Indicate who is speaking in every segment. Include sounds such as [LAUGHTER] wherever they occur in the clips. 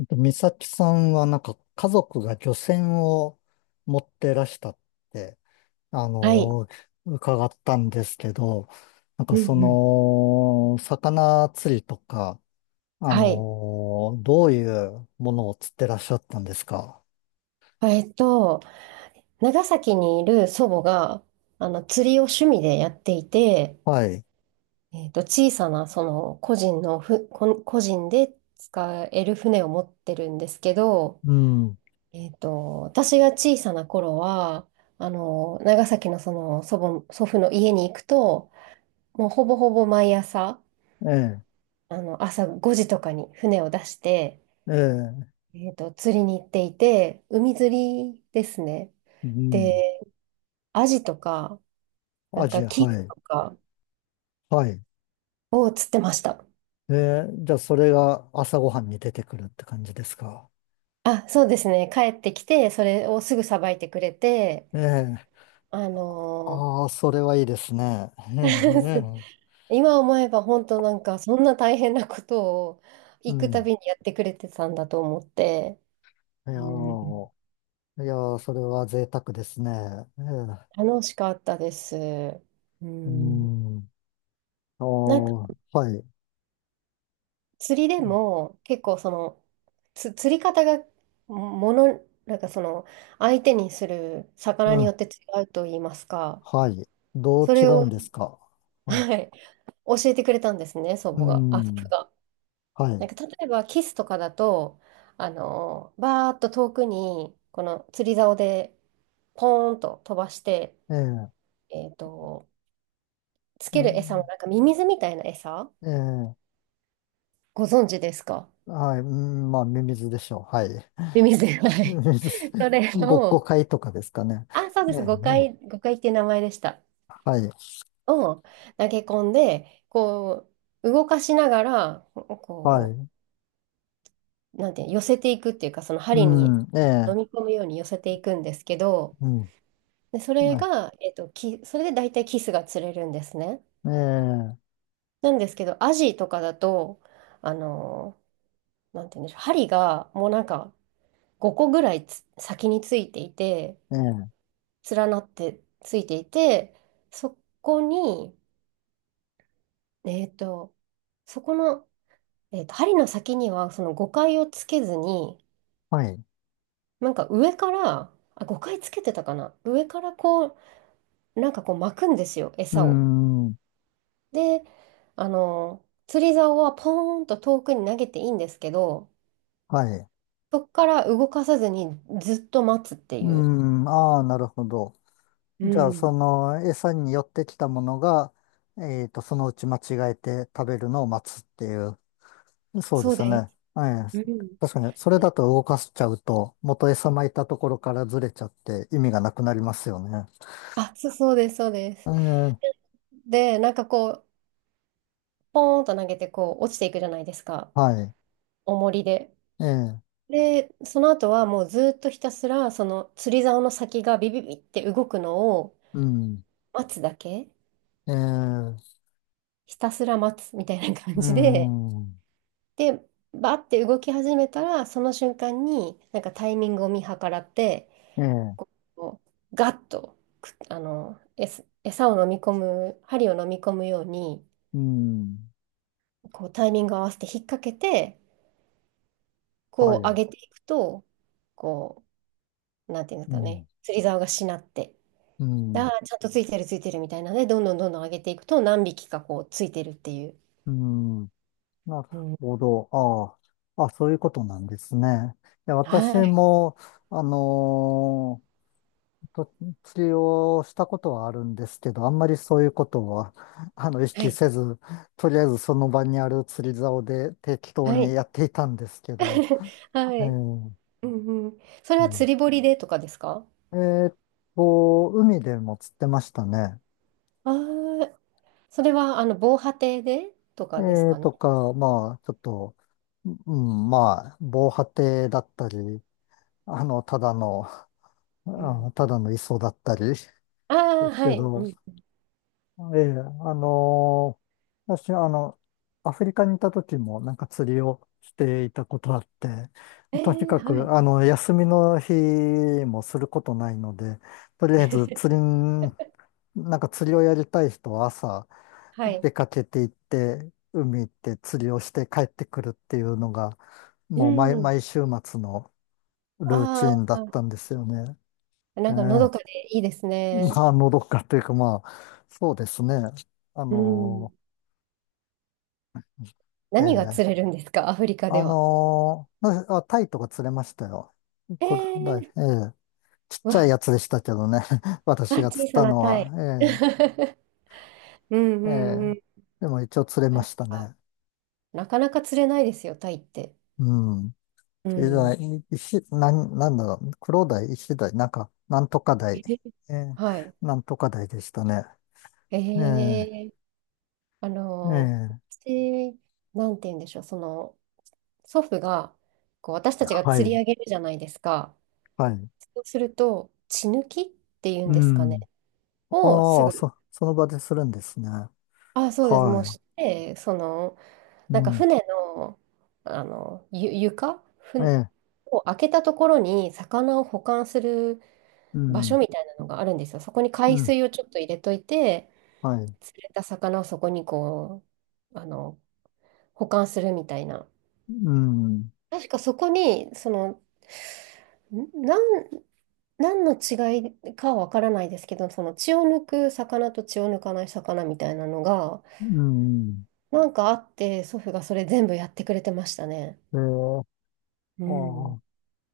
Speaker 1: 美咲さんはなんか家族が漁船を持ってらしたって、あ
Speaker 2: はい。
Speaker 1: の、伺ったんですけど、なん
Speaker 2: う
Speaker 1: か
Speaker 2: ん
Speaker 1: そ
Speaker 2: うん。
Speaker 1: の、魚釣りとか、
Speaker 2: はい。
Speaker 1: どういうものを釣ってらっしゃったんですか？
Speaker 2: えっと、長崎にいる祖母が、釣りを趣味でやっていて、
Speaker 1: はい。
Speaker 2: 小さな、その、個人のふ、こ個人で使える船を持ってるんですけど、
Speaker 1: うん。
Speaker 2: 私が小さな頃は、長崎のその、祖父の家に行くと、もうほぼほぼ毎朝、
Speaker 1: え
Speaker 2: 朝5時とかに船を出して、
Speaker 1: え、ええ、
Speaker 2: 釣りに行っていて、海釣りですね。
Speaker 1: うん。
Speaker 2: アジとか、な
Speaker 1: ア
Speaker 2: ん
Speaker 1: ジ
Speaker 2: か
Speaker 1: ア、
Speaker 2: キ
Speaker 1: は
Speaker 2: ス
Speaker 1: い。
Speaker 2: とか
Speaker 1: はい。
Speaker 2: を釣ってました。
Speaker 1: ええ、じゃあそれが朝ごはんに出てくるって感じですか？
Speaker 2: あ、そうですね。帰ってきて、それをすぐさばいてくれて、
Speaker 1: ええ、
Speaker 2: あの
Speaker 1: ああ、それはいいですね。ええ、
Speaker 2: ー [LAUGHS]
Speaker 1: ええ、
Speaker 2: 今思えば本当なんかそんな大変なことを
Speaker 1: う
Speaker 2: 行くた
Speaker 1: ん。
Speaker 2: びにやってくれてたんだと思って、
Speaker 1: いや
Speaker 2: うん、
Speaker 1: ー、いやー、それは贅沢ですね。ええ、
Speaker 2: 楽しかったです。う
Speaker 1: う
Speaker 2: ん、
Speaker 1: ん。あ
Speaker 2: なんか
Speaker 1: ー、はい。
Speaker 2: 釣りでも結構その釣り方がもの、なんかその相手にする魚
Speaker 1: う
Speaker 2: によ
Speaker 1: ん。
Speaker 2: って違うと言いますか。
Speaker 1: はい。どう
Speaker 2: そ
Speaker 1: 違
Speaker 2: れを、
Speaker 1: うんですか？はい。
Speaker 2: はい、教えてくれたんですね、祖
Speaker 1: う
Speaker 2: 母が。あ、祖父
Speaker 1: ん。
Speaker 2: が。
Speaker 1: は
Speaker 2: な
Speaker 1: い。
Speaker 2: んか例えばキスとかだと、バーっと遠くに、この釣り竿でポーンと飛ばして、
Speaker 1: ええ、
Speaker 2: えっと、つ
Speaker 1: う
Speaker 2: ける餌も
Speaker 1: ん。
Speaker 2: なんかミミズみたいな餌
Speaker 1: ええ、
Speaker 2: ご存知ですか？
Speaker 1: はい。うん、まあ、ミミズでしょう。はい。
Speaker 2: ミミズ。は
Speaker 1: [LAUGHS] ミ
Speaker 2: い。
Speaker 1: ミズ、
Speaker 2: そ
Speaker 1: [LAUGHS]
Speaker 2: れ
Speaker 1: ごっこ
Speaker 2: を、
Speaker 1: 会とかですかね。
Speaker 2: あ、そう
Speaker 1: え
Speaker 2: で
Speaker 1: え、
Speaker 2: す。誤
Speaker 1: うん、
Speaker 2: 解、誤解っていう名前でした。
Speaker 1: はい。
Speaker 2: を投げ込んで、こう、動かしながら、
Speaker 1: は
Speaker 2: こ
Speaker 1: い。
Speaker 2: う、なんていうの寄せていくっていうか、その針に
Speaker 1: うん。
Speaker 2: 飲
Speaker 1: え
Speaker 2: み
Speaker 1: え、
Speaker 2: 込むように寄せていくんですけど、
Speaker 1: うん。
Speaker 2: で、それ
Speaker 1: ね
Speaker 2: が、それで大体キスが釣れるんですね。
Speaker 1: え
Speaker 2: なんですけど、アジとかだと、あのなんていうんでしょう、針がもうなんか5個ぐらい先についていて、
Speaker 1: えええ、
Speaker 2: 連なってついていて、そこに、えっと、そこの、針の先にはその5回をつけずに、
Speaker 1: はい。
Speaker 2: なんか上から、あ、5回つけてたかな。上からこう、なんかこう巻くんですよ、
Speaker 1: う
Speaker 2: 餌を。
Speaker 1: ん。
Speaker 2: で、釣り竿はポーンと遠くに投げていいんですけど、
Speaker 1: はい。
Speaker 2: そこから動かさずにずっと待つって
Speaker 1: う
Speaker 2: いう。
Speaker 1: ん、ああ、なるほど。
Speaker 2: う
Speaker 1: じゃあ、そ
Speaker 2: ん。
Speaker 1: の餌に寄ってきたものが、そのうち間違えて食べるのを待つっていう。そうで
Speaker 2: そう
Speaker 1: すよ
Speaker 2: で
Speaker 1: ね。ええ、
Speaker 2: す。うん。
Speaker 1: 確かに、それだと動かしちゃうと、元餌撒いたところからずれちゃって意味がなくなりますよね。
Speaker 2: あ、そう、そうです、そうで
Speaker 1: え
Speaker 2: す。
Speaker 1: え、
Speaker 2: で、なんかこう、ポーンと投げてこう落ちていくじゃないですか、
Speaker 1: はい。
Speaker 2: 重りで。
Speaker 1: ええ、
Speaker 2: で、その後はもうずっとひたすら、その釣り竿の先がビビビって動くのを
Speaker 1: うん。
Speaker 2: 待つだけ、
Speaker 1: ええ、
Speaker 2: ひたすら待つみたいな感
Speaker 1: う
Speaker 2: じで、
Speaker 1: ん。
Speaker 2: で、バーって動き始めたら、その瞬間に、なんかタイミングを見計らって、
Speaker 1: ええ、
Speaker 2: こうガッとく、あの、餌を飲み込む、針を飲み込むように、
Speaker 1: うん。
Speaker 2: こうタイミングを合わせて引っ掛けて、
Speaker 1: は
Speaker 2: こう上
Speaker 1: い。
Speaker 2: げていくと、こう、なんていうんです
Speaker 1: う
Speaker 2: か
Speaker 1: ん。
Speaker 2: ね、釣り竿がしなって、
Speaker 1: う
Speaker 2: であ
Speaker 1: ん。
Speaker 2: あちゃんとついてるついてるみたいなね、どんどんどんどん上げていくと、何匹かこうついてるっていう。
Speaker 1: うん。なる
Speaker 2: うん、
Speaker 1: ほど。ああ。あ、そういうことなんですね。いや、私
Speaker 2: はい、
Speaker 1: も、あのー釣りをしたことはあるんですけど、あんまりそういうことは、意
Speaker 2: は
Speaker 1: 識
Speaker 2: い、
Speaker 1: せず、とりあえずその場にある釣り竿で適当
Speaker 2: は
Speaker 1: に
Speaker 2: い、
Speaker 1: やっていたんですけど、
Speaker 2: [LAUGHS] は
Speaker 1: え
Speaker 2: い。
Speaker 1: ー
Speaker 2: うんうん、それ
Speaker 1: う
Speaker 2: は
Speaker 1: ん、
Speaker 2: 釣り堀でとかですか？
Speaker 1: えーっ海でも釣ってましたね。
Speaker 2: ああ、それは、防波堤でと
Speaker 1: え
Speaker 2: かですかね。
Speaker 1: とか、まあ、ちょっと、うん、まあ、防波堤だったり、ただの
Speaker 2: うん。
Speaker 1: ただの磯だったりです
Speaker 2: ああ、
Speaker 1: け
Speaker 2: はい。
Speaker 1: ど、
Speaker 2: うん。
Speaker 1: ええ、私、アフリカにいた時もなんか釣りをしていたことあって、
Speaker 2: え
Speaker 1: とに
Speaker 2: え、
Speaker 1: か
Speaker 2: はい。
Speaker 1: く、休みの日もすることないので、とりあえず釣り
Speaker 2: [LAUGHS]
Speaker 1: ん、なんか釣りをやりたい人は朝
Speaker 2: はい。
Speaker 1: 出かけて行って、海行って釣りをして帰ってくるっていうのが、
Speaker 2: う
Speaker 1: もう毎、
Speaker 2: ん。
Speaker 1: 毎週末のルーチ
Speaker 2: あ
Speaker 1: ンだっ
Speaker 2: あ、
Speaker 1: たんですよね。
Speaker 2: な
Speaker 1: え
Speaker 2: んかのどかで
Speaker 1: え、
Speaker 2: いいですね。
Speaker 1: まあ、のどかというか、まあ、そうですね。あ
Speaker 2: う
Speaker 1: の
Speaker 2: ん。何が
Speaker 1: え
Speaker 2: 釣れ
Speaker 1: え、
Speaker 2: るんですか、アフリカでは？
Speaker 1: なあ、タイとか釣れましたよ。
Speaker 2: え
Speaker 1: これ、
Speaker 2: え、
Speaker 1: ええ、ちっ
Speaker 2: う
Speaker 1: ちゃい
Speaker 2: わ、
Speaker 1: やつでしたけどね。[LAUGHS]
Speaker 2: あ、
Speaker 1: 私が
Speaker 2: 小
Speaker 1: 釣っ
Speaker 2: さ
Speaker 1: た
Speaker 2: な
Speaker 1: の
Speaker 2: タ
Speaker 1: は、
Speaker 2: イ。[LAUGHS] うんう
Speaker 1: ええ、え
Speaker 2: んう
Speaker 1: え、
Speaker 2: ん。
Speaker 1: でも一応釣れ
Speaker 2: [LAUGHS] な
Speaker 1: ま
Speaker 2: ん
Speaker 1: した
Speaker 2: か
Speaker 1: ね。
Speaker 2: なかなか釣れないですよ、タイって。
Speaker 1: うん。
Speaker 2: う
Speaker 1: え
Speaker 2: ん。
Speaker 1: え、石、なん、なんだろう。黒鯛、石鯛、なんか、なんとか鯛。
Speaker 2: え
Speaker 1: ええ、
Speaker 2: はい。
Speaker 1: なんとか鯛でしたね。
Speaker 2: え
Speaker 1: ええ、
Speaker 2: え、あの、
Speaker 1: ええ、
Speaker 2: 私、なんて言うんでしょう、その、祖父がこう私たちが
Speaker 1: は
Speaker 2: 釣り
Speaker 1: い、
Speaker 2: 上げるじゃないですか。
Speaker 1: はい。
Speaker 2: そうすると血抜きっていう
Speaker 1: う
Speaker 2: んですかね。
Speaker 1: ん。
Speaker 2: をす
Speaker 1: ああ、
Speaker 2: ぐ、
Speaker 1: その場でするんですね。
Speaker 2: あ、そうです。もう
Speaker 1: は
Speaker 2: して、その、
Speaker 1: い。う
Speaker 2: なんか
Speaker 1: ん。
Speaker 2: 船の、床
Speaker 1: ええ。
Speaker 2: を開けたところに魚を保管する
Speaker 1: う
Speaker 2: 場所
Speaker 1: ん。
Speaker 2: みたいなのがあるんですよ。そこに
Speaker 1: う
Speaker 2: 海
Speaker 1: ん。
Speaker 2: 水をちょっと入れといて、
Speaker 1: はい。
Speaker 2: 釣れた魚をそこにこう、保管するみたいな。
Speaker 1: うん。
Speaker 2: 確かそこに、その、ん何何の違いかはわからないですけど、その血を抜く魚と血を抜かない魚みたいなのが、
Speaker 1: うん。
Speaker 2: なんかあって、祖父がそれ全部やってくれてましたね。
Speaker 1: ええ。
Speaker 2: う
Speaker 1: あ
Speaker 2: ん。
Speaker 1: あ。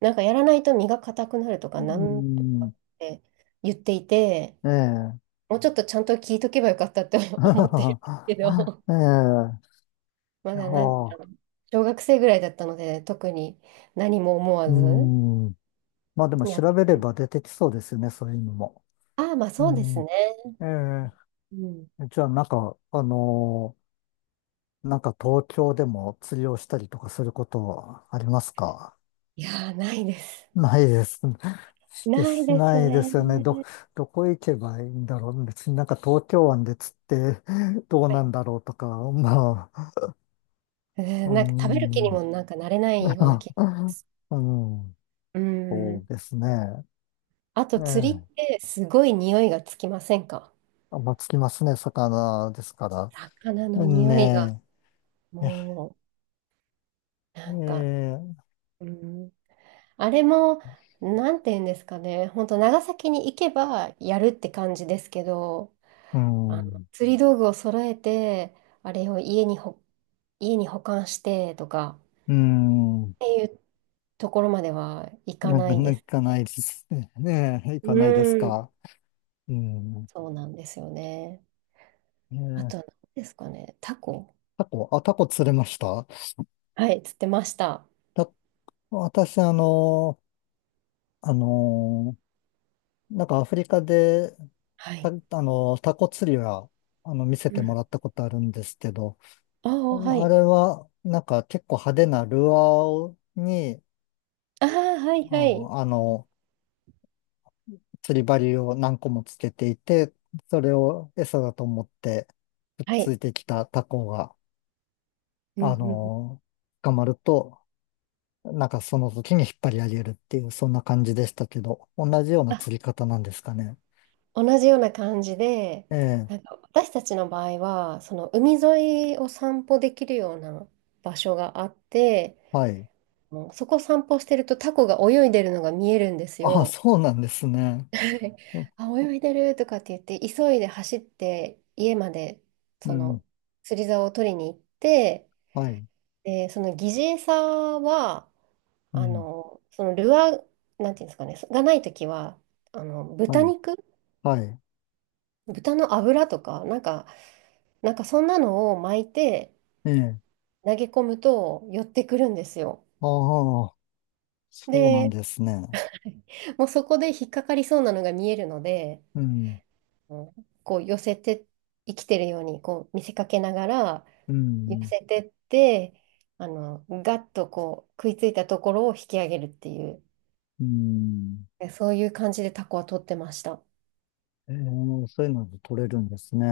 Speaker 2: なんかやらないと身が硬くなるとか、
Speaker 1: う
Speaker 2: なんとか
Speaker 1: ん。
Speaker 2: って言っていて、
Speaker 1: ええ。
Speaker 2: もうちょっとちゃんと聞いとけばよかったって [LAUGHS] 思ってるんですけ
Speaker 1: [LAUGHS]
Speaker 2: ど、
Speaker 1: ええ。
Speaker 2: ま
Speaker 1: いや
Speaker 2: だなんか、
Speaker 1: あ。
Speaker 2: 小学生ぐらいだったので、特に何も思
Speaker 1: う
Speaker 2: わず
Speaker 1: ん。まあでも
Speaker 2: やって
Speaker 1: 調べ
Speaker 2: く
Speaker 1: れ
Speaker 2: れて。
Speaker 1: ば出てきそうですよね、そういうのも。
Speaker 2: ああ、まあ
Speaker 1: う
Speaker 2: そうです
Speaker 1: ん。
Speaker 2: ね。
Speaker 1: え
Speaker 2: うん。
Speaker 1: え。じゃあなんか、なんか東京でも釣りをしたりとかすることありますか？
Speaker 2: いやー、ないです。
Speaker 1: ないです。で
Speaker 2: ない
Speaker 1: す
Speaker 2: です
Speaker 1: ないで
Speaker 2: ね。
Speaker 1: すよね。どこ行けばいいんだろう。別になんか東京湾で釣ってどう
Speaker 2: は
Speaker 1: な
Speaker 2: い、
Speaker 1: んだろうとか、まあ、
Speaker 2: う
Speaker 1: う
Speaker 2: ん、なんか食べる気に
Speaker 1: ん、
Speaker 2: もなんかなれな
Speaker 1: [LAUGHS]
Speaker 2: いような気。
Speaker 1: うん、
Speaker 2: う
Speaker 1: そう
Speaker 2: ん。
Speaker 1: ですね。
Speaker 2: あと
Speaker 1: え
Speaker 2: 釣りっ
Speaker 1: え、
Speaker 2: てすごい匂いがつきませんか？
Speaker 1: あんまあつきますね、魚ですから。
Speaker 2: 魚の
Speaker 1: うん、
Speaker 2: 匂いが。
Speaker 1: ねえ、
Speaker 2: もう、
Speaker 1: え
Speaker 2: なんか、
Speaker 1: え、
Speaker 2: うん。あれも、なんて言うんですかね。本当長崎に行けばやるって感じですけど、
Speaker 1: うん、
Speaker 2: 釣り道具を揃えて、あれを家に保管してとか、
Speaker 1: うん、
Speaker 2: っていうところまではいか
Speaker 1: なん
Speaker 2: な
Speaker 1: か、
Speaker 2: い
Speaker 1: な
Speaker 2: で
Speaker 1: ん
Speaker 2: す。
Speaker 1: かないですね。ねえ、行か
Speaker 2: う
Speaker 1: ないです
Speaker 2: ん。
Speaker 1: か。うん、
Speaker 2: そうなんですよね。
Speaker 1: え
Speaker 2: あ
Speaker 1: え、
Speaker 2: とは何ですかね。タコ、
Speaker 1: タコ、あ、タコ釣れました？
Speaker 2: はい、釣ってました。
Speaker 1: 私、あの、なんかアフリカで、
Speaker 2: は
Speaker 1: た
Speaker 2: い。
Speaker 1: あの、タコ釣りは、あの、見せ
Speaker 2: う
Speaker 1: ても
Speaker 2: ん。
Speaker 1: らったことあるんですけど、
Speaker 2: あ
Speaker 1: あ
Speaker 2: あ、はい。
Speaker 1: れは、なんか結構派手なルアーをに、
Speaker 2: ああ、はい
Speaker 1: う
Speaker 2: はい。
Speaker 1: ん、釣り針を何個もつけていて、それを餌だと思って、くっ
Speaker 2: は
Speaker 1: つい
Speaker 2: い。
Speaker 1: てきたタコが、
Speaker 2: うんう
Speaker 1: あ
Speaker 2: んうん。
Speaker 1: の、捕まると、なんかその時に引っ張り上げるっていう、そんな感じでしたけど、同じような
Speaker 2: あ、
Speaker 1: 釣り方なんですかね。
Speaker 2: 同じような感じで、
Speaker 1: ええ、
Speaker 2: なんか私たちの場合は、その海沿いを散歩できるような場所があって、
Speaker 1: はい。
Speaker 2: もうそこ散歩してるとタコが泳いでるのが見えるんです
Speaker 1: あ、
Speaker 2: よ。
Speaker 1: そうなんですね。
Speaker 2: はい
Speaker 1: う、
Speaker 2: [LAUGHS] あ、泳いでるとかって言って、急いで走って家まで
Speaker 1: う
Speaker 2: そ
Speaker 1: ん。
Speaker 2: の釣り竿を取りに行って、
Speaker 1: はい。
Speaker 2: で、その疑似餌は、
Speaker 1: うん。
Speaker 2: そのルアー、なんていうんですかね、がないときは、
Speaker 1: は
Speaker 2: 豚
Speaker 1: い。
Speaker 2: 肉、
Speaker 1: はい。
Speaker 2: 豚の脂とか、なんかそんなのを巻いて
Speaker 1: ええ。
Speaker 2: 投げ込むと寄ってくるんですよ。
Speaker 1: ああ、そうなん
Speaker 2: で、
Speaker 1: ですね。
Speaker 2: もうそこで引っかかりそうなのが見えるので、
Speaker 1: うん。
Speaker 2: うん、こう寄せて、生きてるようにこう見せかけながら
Speaker 1: う
Speaker 2: 寄
Speaker 1: ん。
Speaker 2: せてって、ガッとこう食いついたところを引き上げるっていう、
Speaker 1: うん。
Speaker 2: そういう感じでタコは取ってました。
Speaker 1: ええ、そういうので取れるんですね。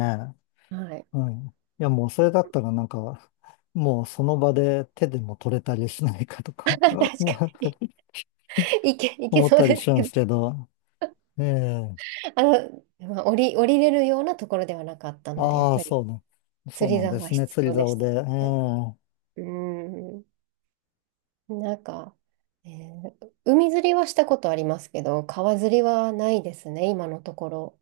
Speaker 2: はい。
Speaker 1: はい。いや、もうそれだったらなんか、もうその場で手でも取れたりしないかと
Speaker 2: [LAUGHS]
Speaker 1: か、
Speaker 2: 確
Speaker 1: [LAUGHS] もう
Speaker 2: かに。いけ
Speaker 1: 思っ
Speaker 2: そう
Speaker 1: たり
Speaker 2: で
Speaker 1: し
Speaker 2: す
Speaker 1: るん
Speaker 2: け
Speaker 1: で
Speaker 2: ど。
Speaker 1: すけど。ええ。
Speaker 2: まあ、降りれるようなところではなかったので、やっ
Speaker 1: ああ、
Speaker 2: ぱり
Speaker 1: そう
Speaker 2: 釣り
Speaker 1: なん
Speaker 2: 竿
Speaker 1: で
Speaker 2: は
Speaker 1: すね。
Speaker 2: 必
Speaker 1: 釣り
Speaker 2: 要でし
Speaker 1: 竿で。
Speaker 2: た
Speaker 1: え
Speaker 2: ね。
Speaker 1: え。
Speaker 2: うん。なんか、海釣りはしたことありますけど、川釣りはないですね、今のところ。